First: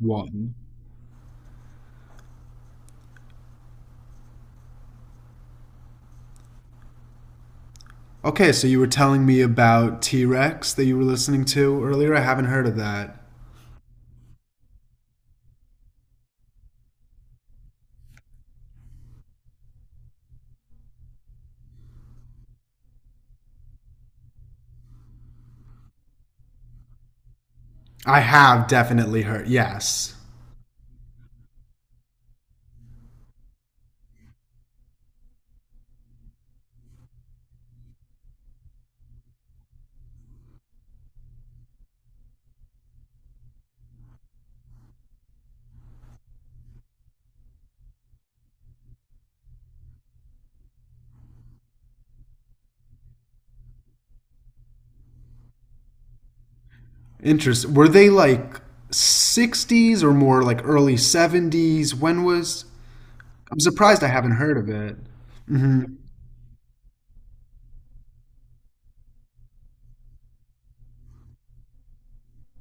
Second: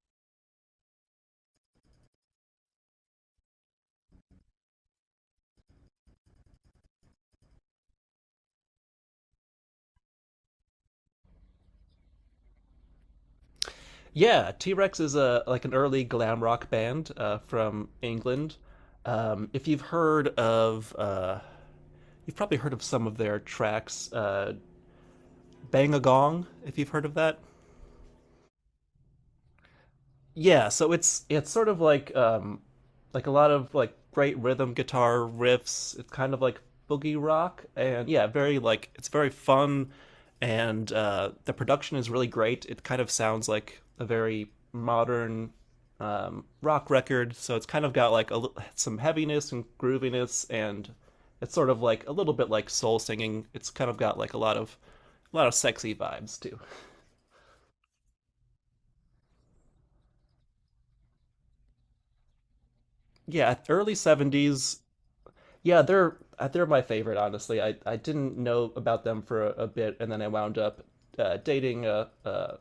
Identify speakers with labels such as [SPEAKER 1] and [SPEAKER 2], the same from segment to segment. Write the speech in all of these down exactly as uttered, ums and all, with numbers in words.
[SPEAKER 1] One. Okay, so you were telling me about T Rex that you were listening to earlier. I haven't heard of that.
[SPEAKER 2] Yeah, T Rex is a like an early glam rock band uh, from England. Um, if you've heard of, uh, you've probably heard of some of their tracks, uh, Bang a Gong. If you've heard of that,
[SPEAKER 1] I have definitely heard. Yes.
[SPEAKER 2] yeah, so it's it's sort of like um like a lot of like great rhythm guitar riffs. It's kind of like boogie rock and yeah, very like it's very fun, and uh the production is really great. It kind of sounds like a very modern um rock record, so it's kind of got like a li- some heaviness and grooviness, and it's sort of like a little bit like soul singing. It's kind of got like a lot of a lot of sexy vibes too.
[SPEAKER 1] Interesting. Were they like sixties or more like early seventies? When was?
[SPEAKER 2] Yeah,
[SPEAKER 1] I'm
[SPEAKER 2] early
[SPEAKER 1] surprised I haven't heard of
[SPEAKER 2] seventies.
[SPEAKER 1] it.
[SPEAKER 2] Yeah,
[SPEAKER 1] hmm
[SPEAKER 2] they're uh, they're my favorite, honestly. I, I didn't know about them for a, a bit, and then I wound up uh, dating a, a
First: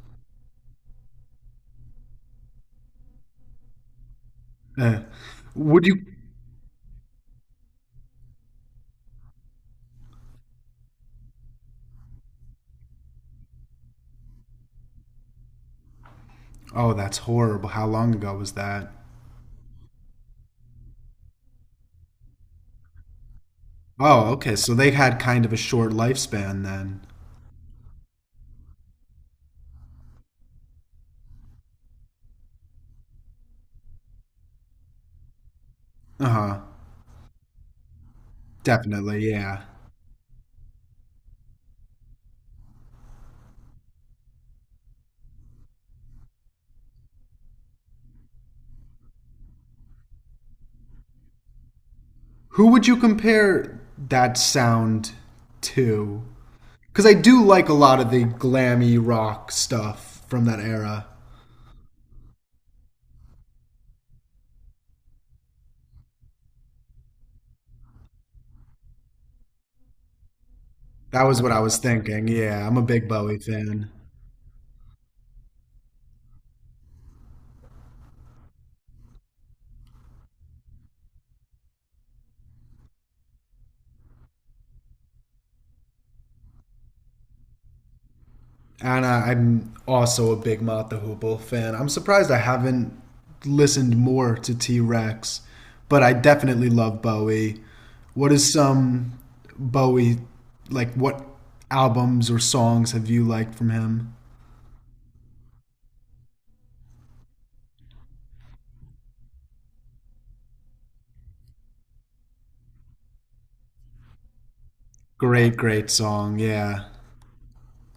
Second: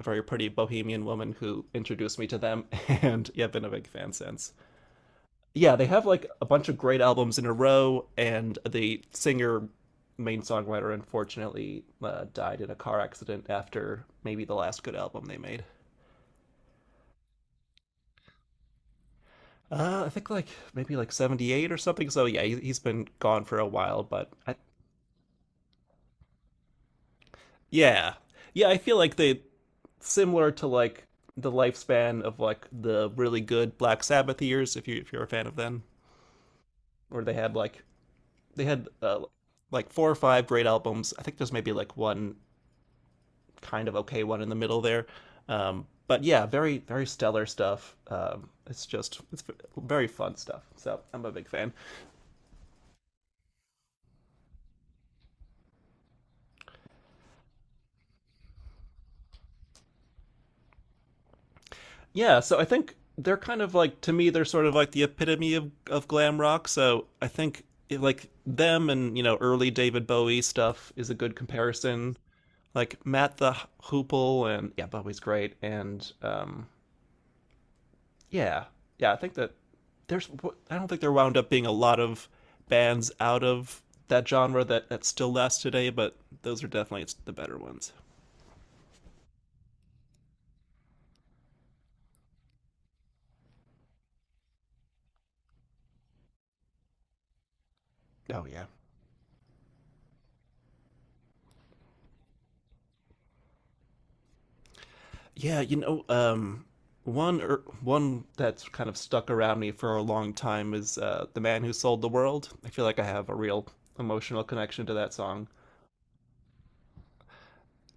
[SPEAKER 2] very pretty bohemian woman who introduced me to them, and yeah, been a big fan since.
[SPEAKER 1] Uh,
[SPEAKER 2] Yeah,
[SPEAKER 1] would
[SPEAKER 2] they
[SPEAKER 1] you?
[SPEAKER 2] have like a bunch of great albums in a row, and the singer, main songwriter, unfortunately uh, died in a car accident after maybe the last good album they made.
[SPEAKER 1] Oh, that's horrible. How long ago was that?
[SPEAKER 2] Uh, I think like maybe like seventy-eight or something. So yeah, he, he's been gone for a while, but
[SPEAKER 1] Oh, okay.
[SPEAKER 2] I,
[SPEAKER 1] So they had kind of a short lifespan then.
[SPEAKER 2] yeah. Yeah, I feel like they similar to like the lifespan of like the really good Black Sabbath years, if you if you're a fan of them,
[SPEAKER 1] Uh huh.
[SPEAKER 2] where they had like they had
[SPEAKER 1] Definitely.
[SPEAKER 2] uh,
[SPEAKER 1] Yeah.
[SPEAKER 2] like four or five great albums. I think there's maybe like one kind of okay one in the middle there. Um, but yeah, very very stellar stuff. Um, it's just it's very fun stuff. So I'm a big fan.
[SPEAKER 1] Who would you compare that sound to? Because I do like a lot of the glammy rock stuff from that era.
[SPEAKER 2] Yeah, so I think they're kind of like to me they're sort of like the epitome of of glam rock. So I think it, like them and you know early David Bowie stuff is a
[SPEAKER 1] That
[SPEAKER 2] good
[SPEAKER 1] was what I was
[SPEAKER 2] comparison.
[SPEAKER 1] thinking. Yeah, I'm a
[SPEAKER 2] Like
[SPEAKER 1] big
[SPEAKER 2] Matt
[SPEAKER 1] Bowie
[SPEAKER 2] the
[SPEAKER 1] fan.
[SPEAKER 2] Hoople, and yeah, Bobby's great, and um yeah, yeah, I think that there's I don't think there wound up being a lot of bands out of that genre that that still lasts today, but those are definitely the better ones.
[SPEAKER 1] And I, I'm also a big Mott the Hoople fan. I'm surprised I haven't listened more to T Rex, but I definitely love Bowie. What
[SPEAKER 2] Oh
[SPEAKER 1] is
[SPEAKER 2] yeah,
[SPEAKER 1] some Bowie, like, what albums or songs have you liked from him?
[SPEAKER 2] yeah. You know, um, one or one that's kind of stuck around me for a long time is uh, "The Man Who Sold the World." I feel like I have a real emotional connection to that song.
[SPEAKER 1] Great, great song. Yeah.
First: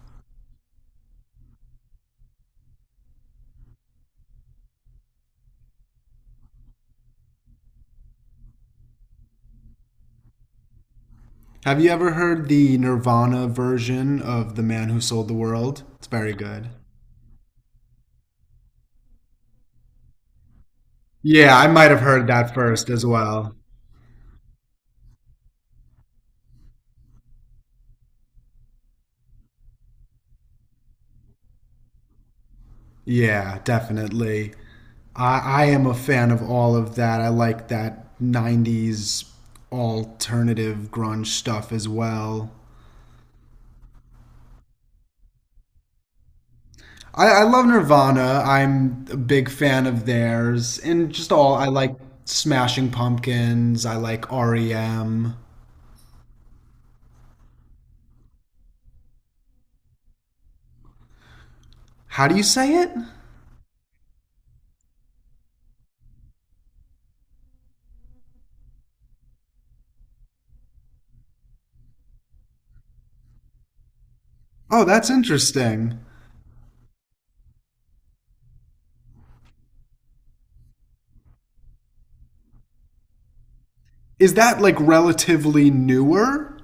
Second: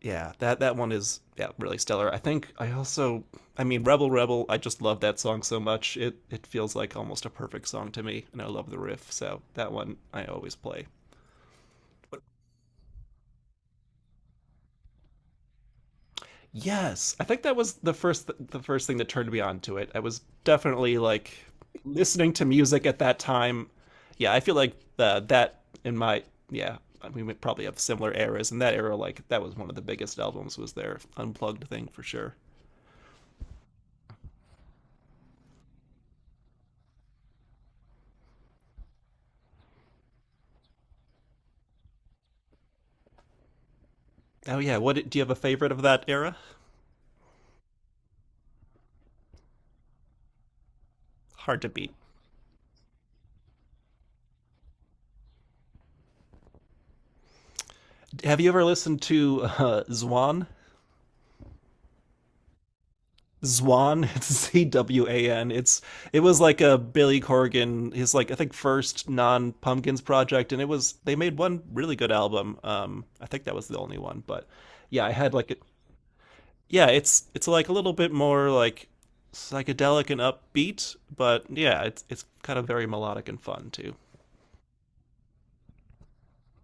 [SPEAKER 2] Yeah, that that one is yeah really stellar. I think I also, I mean, Rebel Rebel. I just love that song so much. It it feels like almost a perfect song to me, and I love the riff. So that one I always play.
[SPEAKER 1] Have you ever heard the Nirvana version of The Man Who Sold the World? It's very good.
[SPEAKER 2] Yes, I think that was the first the first thing that turned me on to it. I was definitely like
[SPEAKER 1] Yeah, I might have heard
[SPEAKER 2] listening to
[SPEAKER 1] that
[SPEAKER 2] music
[SPEAKER 1] first
[SPEAKER 2] at
[SPEAKER 1] as
[SPEAKER 2] that
[SPEAKER 1] well.
[SPEAKER 2] time. Yeah, I feel like uh, that in my yeah. We probably have similar eras. In that era, like that was one of the biggest albums was their unplugged thing for sure.
[SPEAKER 1] Yeah, definitely. I, I am a fan of all of that. I like that nineties alternative grunge stuff as well.
[SPEAKER 2] Oh yeah, what do you have a favorite of that era?
[SPEAKER 1] I, I love Nirvana. I'm a big fan of theirs. And just all,
[SPEAKER 2] Hard
[SPEAKER 1] I
[SPEAKER 2] to beat.
[SPEAKER 1] like Smashing Pumpkins. I like R E M.
[SPEAKER 2] Have you ever listened to uh, Zwan?
[SPEAKER 1] How do you say it?
[SPEAKER 2] Zwan, it's Z W A N. It's it was like a Billy Corgan, his like I think first non Pumpkins project, and it was they made one really good album. Um, I think that was the only one, but
[SPEAKER 1] Oh,
[SPEAKER 2] yeah,
[SPEAKER 1] that's
[SPEAKER 2] I had like a,
[SPEAKER 1] interesting.
[SPEAKER 2] yeah, it's it's like a little bit more like psychedelic and upbeat, but yeah, it's it's kind of very melodic and fun too.
[SPEAKER 1] Is that like relatively newer?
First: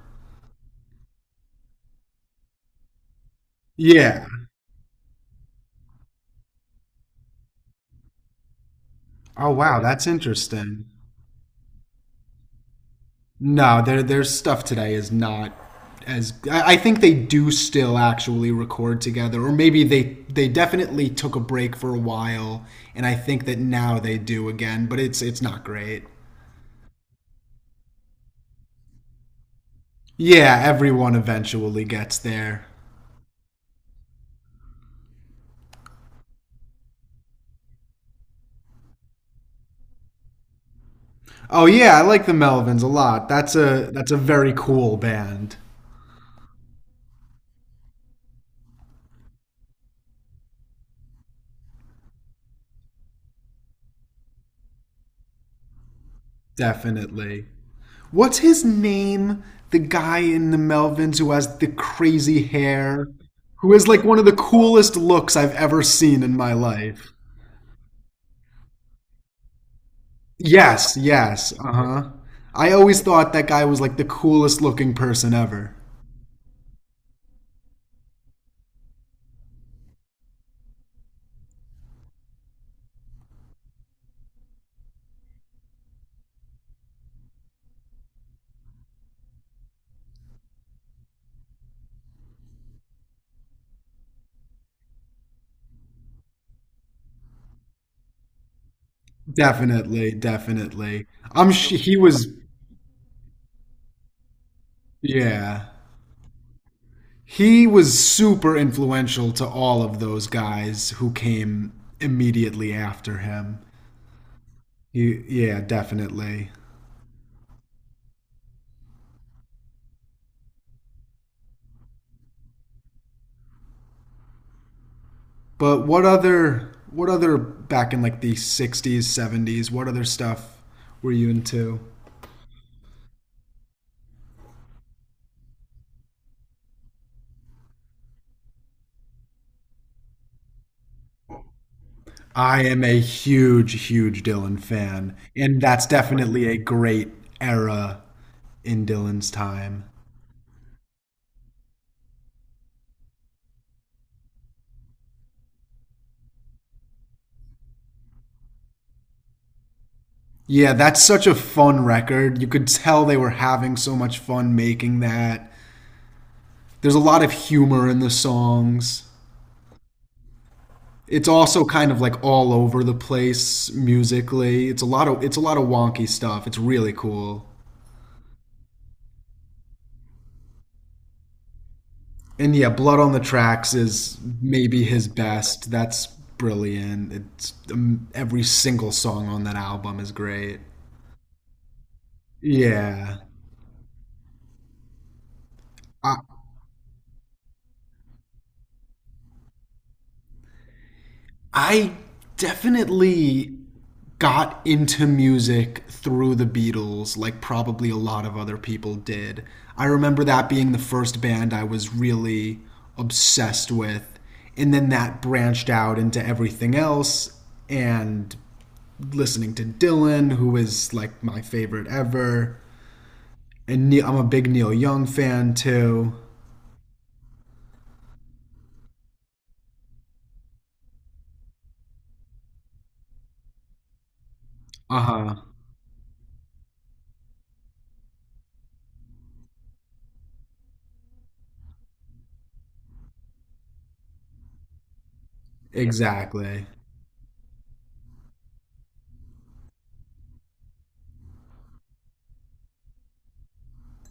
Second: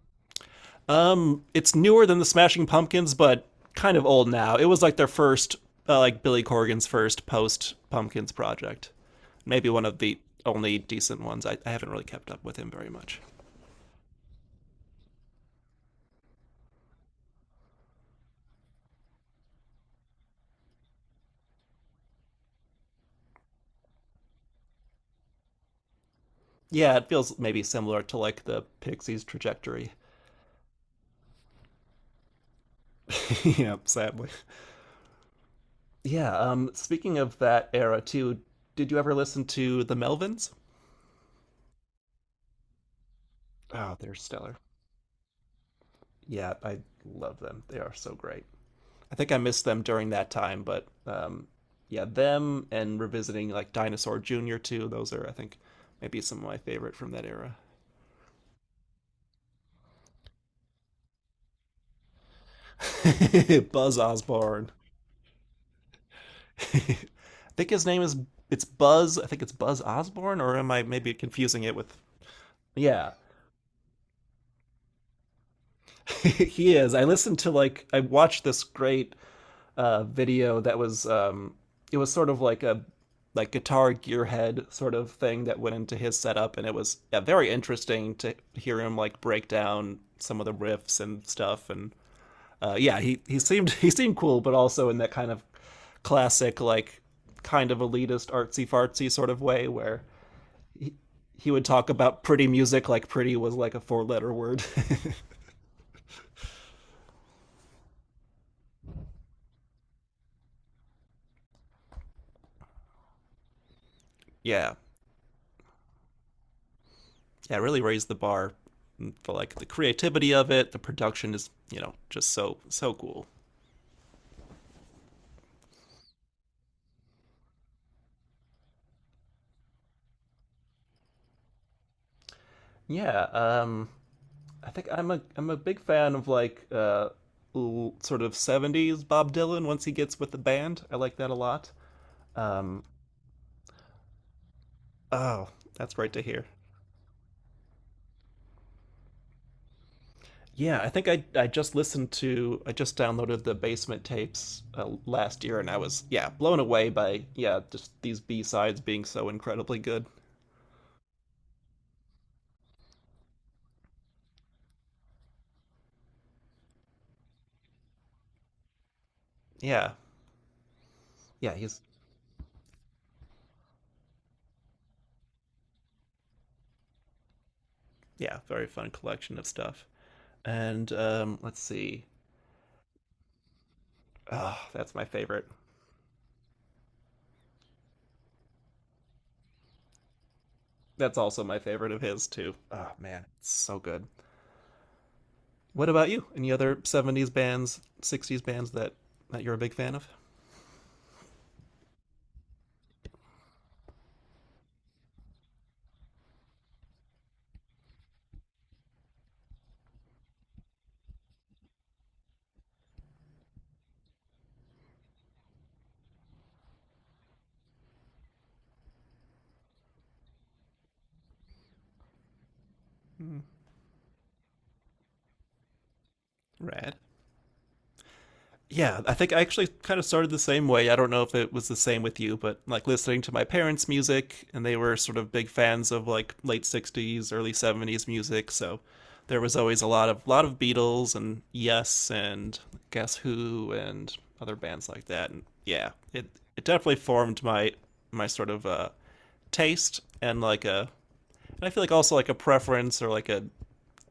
[SPEAKER 2] Um, it's newer than the Smashing Pumpkins, but kind of
[SPEAKER 1] Yeah.
[SPEAKER 2] old now. It was like their first, uh, like Billy Corgan's first post Pumpkins project.
[SPEAKER 1] Oh
[SPEAKER 2] Maybe
[SPEAKER 1] wow,
[SPEAKER 2] one of
[SPEAKER 1] that's
[SPEAKER 2] the only
[SPEAKER 1] interesting.
[SPEAKER 2] decent ones. I, I haven't really kept up with him very much.
[SPEAKER 1] No, their their stuff today is not as I I think they do still actually record together, or maybe they they definitely took a break for a while, and I think that now they do again, but it's it's not great.
[SPEAKER 2] Yeah, it feels maybe similar to like the Pixies trajectory.
[SPEAKER 1] Yeah, everyone eventually gets there.
[SPEAKER 2] Yeah, sadly. Yeah. Um, speaking of that era too, did you ever listen to the Melvins?
[SPEAKER 1] Oh yeah, I like the Melvins a lot. That's a
[SPEAKER 2] Oh,
[SPEAKER 1] that's
[SPEAKER 2] they're
[SPEAKER 1] a very
[SPEAKER 2] stellar.
[SPEAKER 1] cool band.
[SPEAKER 2] Yeah, I love them. They are so great. I think I missed them during that time, but um, yeah, them and revisiting like Dinosaur Junior too. Those are, I think, maybe some of my favorite from that
[SPEAKER 1] Definitely.
[SPEAKER 2] era.
[SPEAKER 1] What's his name? The guy in the Melvins who has the crazy hair, who is
[SPEAKER 2] Buzz
[SPEAKER 1] like one of the
[SPEAKER 2] Osborne.
[SPEAKER 1] coolest looks I've ever seen in my
[SPEAKER 2] I
[SPEAKER 1] life.
[SPEAKER 2] think his name is it's Buzz. I think it's Buzz Osborne, or am I
[SPEAKER 1] Yes,
[SPEAKER 2] maybe
[SPEAKER 1] yes,
[SPEAKER 2] confusing it with?
[SPEAKER 1] uh-huh. I always
[SPEAKER 2] Yeah,
[SPEAKER 1] thought that guy was like the coolest looking person ever.
[SPEAKER 2] he is. I listened to like I watched this great uh, video that was um, it was sort of like a like guitar gearhead sort of thing that went into his setup, and it was yeah, very interesting to hear him like break down some of the riffs and stuff. And uh, yeah, he he seemed he seemed cool, but also in that kind of classic, like, kind of elitist artsy fartsy sort of way where
[SPEAKER 1] Definitely, definitely.
[SPEAKER 2] he
[SPEAKER 1] I'm
[SPEAKER 2] would
[SPEAKER 1] sh
[SPEAKER 2] talk
[SPEAKER 1] He
[SPEAKER 2] about
[SPEAKER 1] was,
[SPEAKER 2] pretty music like pretty was like a four letter word.
[SPEAKER 1] yeah. He was super influential to all of those guys who came immediately after him.
[SPEAKER 2] Yeah.
[SPEAKER 1] He, yeah, definitely.
[SPEAKER 2] Yeah, really raised the bar for like the creativity of it. The production is, you know, just so so cool.
[SPEAKER 1] But what other what other back in like the sixties, seventies, what other stuff were you into?
[SPEAKER 2] Yeah, um, I think I'm a I'm a big fan of like uh, sort of seventies Bob Dylan. Once he gets with the band, I like that a lot.
[SPEAKER 1] I am
[SPEAKER 2] Um,
[SPEAKER 1] a huge huge Dylan fan,
[SPEAKER 2] oh,
[SPEAKER 1] and that's
[SPEAKER 2] that's great to hear.
[SPEAKER 1] definitely a great era in Dylan's time.
[SPEAKER 2] Yeah, I think I I just listened to I just downloaded the Basement tapes uh, last year, and I was yeah blown away by yeah just these B sides being so incredibly good.
[SPEAKER 1] Yeah, that's such a fun record. You could tell they were having so much fun making that. There's a lot of humor in the songs.
[SPEAKER 2] Yeah,
[SPEAKER 1] It's
[SPEAKER 2] yeah,
[SPEAKER 1] also
[SPEAKER 2] he's
[SPEAKER 1] kind of like all over the place musically. It's a lot of it's a lot of wonky stuff. It's really cool.
[SPEAKER 2] yeah, very fun collection of stuff. And um, let's see.
[SPEAKER 1] And yeah, Blood on the Tracks is
[SPEAKER 2] Oh,
[SPEAKER 1] maybe
[SPEAKER 2] that's my
[SPEAKER 1] his
[SPEAKER 2] favorite.
[SPEAKER 1] best. That's brilliant. It's um, every single song on that album is great.
[SPEAKER 2] That's also my favorite of his too. Oh
[SPEAKER 1] Yeah.
[SPEAKER 2] man, it's so good. What about
[SPEAKER 1] I,
[SPEAKER 2] you? Any other seventies bands, sixties bands that that you're a big fan of?
[SPEAKER 1] I definitely got into music through the Beatles, like probably a lot of other people did. I remember that being the first band I was really obsessed with. And then that branched out into everything else. And listening to Dylan, who is like my favorite ever. And Neil, I'm a big Neil Young fan too.
[SPEAKER 2] Rad. Yeah, I think I actually kind of started the same way. I don't know if it was the same with you, but like listening to my parents' music, and they were
[SPEAKER 1] Uh
[SPEAKER 2] sort of
[SPEAKER 1] huh.
[SPEAKER 2] big fans of like late sixties, early seventies music. So there was always a lot of lot of Beatles and Yes and Guess Who and other bands like that. And yeah, it it
[SPEAKER 1] Exactly.
[SPEAKER 2] definitely formed my my sort of uh, taste, and like a and I feel like also like a preference or like a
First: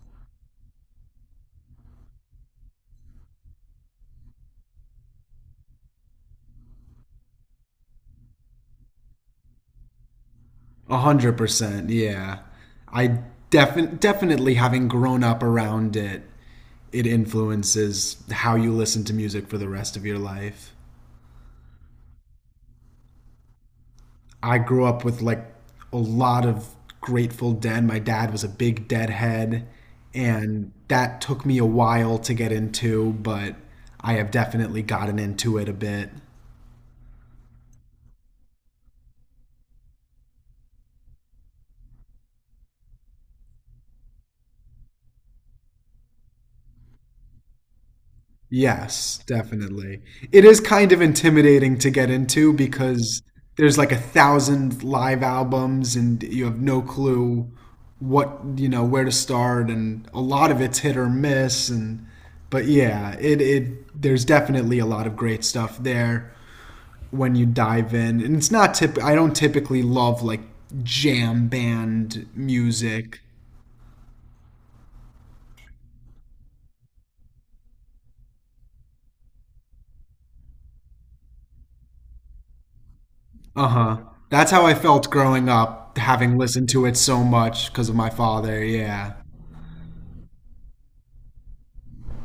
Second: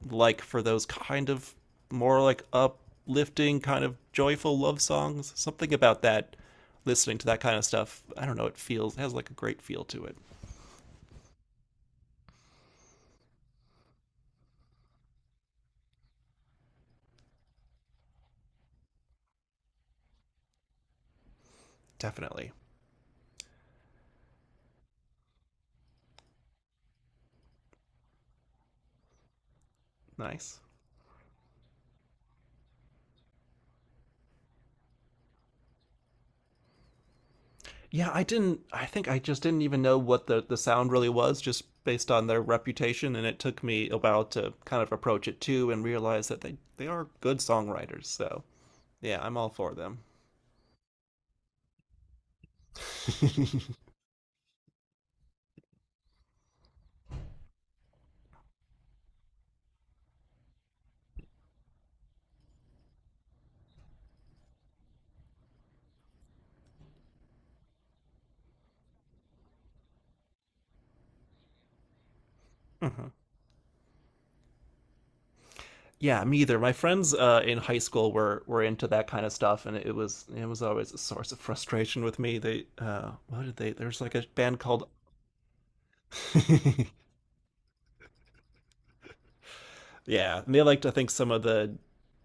[SPEAKER 2] like for those kind of more like uplifting, kind of joyful love songs. Something about that, listening to that kind of stuff. I don't know. It feels it has like a great feel to it.
[SPEAKER 1] A hundred percent. Yeah. I defi- Definitely having grown up around it, it influences how you listen to music for the rest of your life.
[SPEAKER 2] Definitely.
[SPEAKER 1] I grew up with like a lot of Grateful Dead. My dad was a big Deadhead,
[SPEAKER 2] Nice.
[SPEAKER 1] and that took me a while to get into, but I have definitely gotten into it a bit.
[SPEAKER 2] Yeah, I didn't. I think I just didn't even know what the the sound really was, just based on their reputation, and it took me a while to kind of approach it too and realize that they they are good songwriters. So yeah,
[SPEAKER 1] Yes,
[SPEAKER 2] I'm all for them.
[SPEAKER 1] definitely. It is kind of intimidating to get into because there's like a thousand live albums and you have no clue what, you know, where to start, and a lot of it's hit or miss, and but yeah, it it there's definitely a lot of great stuff there when you dive in. And it's not tip I don't typically love like jam band
[SPEAKER 2] Mhm.
[SPEAKER 1] music.
[SPEAKER 2] Yeah, me either. My friends uh, in high school were were into that kind of stuff, and it was it was always a source of frustration with me. They uh, what did
[SPEAKER 1] Uh
[SPEAKER 2] they?
[SPEAKER 1] huh.
[SPEAKER 2] There's like a
[SPEAKER 1] That's
[SPEAKER 2] band
[SPEAKER 1] how I
[SPEAKER 2] called
[SPEAKER 1] felt growing up, having listened to it so much because of my father. Yeah.
[SPEAKER 2] yeah, and they liked I think some of the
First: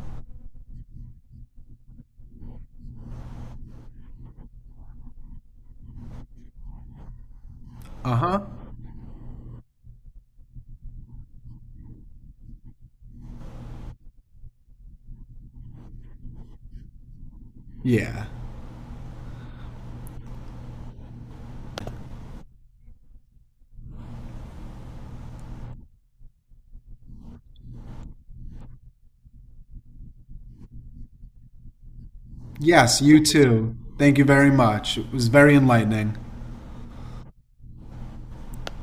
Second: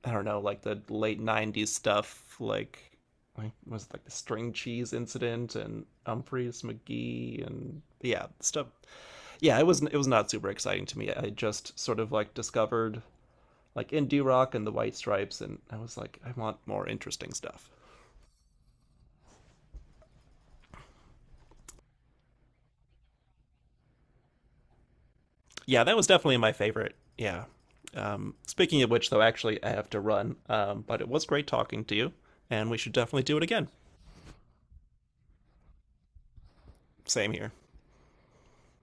[SPEAKER 2] I don't know like the late nineties stuff, like like was it like the string cheese incident and Humphreys McGee and
[SPEAKER 1] Uh
[SPEAKER 2] yeah
[SPEAKER 1] huh.
[SPEAKER 2] stuff. Yeah, it was it was not super exciting to me. I just sort of like discovered like indie rock and the White Stripes, and I was like, I want more interesting stuff.
[SPEAKER 1] Yeah.
[SPEAKER 2] Yeah, that was definitely my favorite. Yeah. Um, speaking of which, though, actually, I have to run. Um, but it was great talking to you, and we should
[SPEAKER 1] Yes,
[SPEAKER 2] definitely
[SPEAKER 1] you
[SPEAKER 2] do it again.
[SPEAKER 1] too. Thank you very much. It was very enlightening.
[SPEAKER 2] Same here.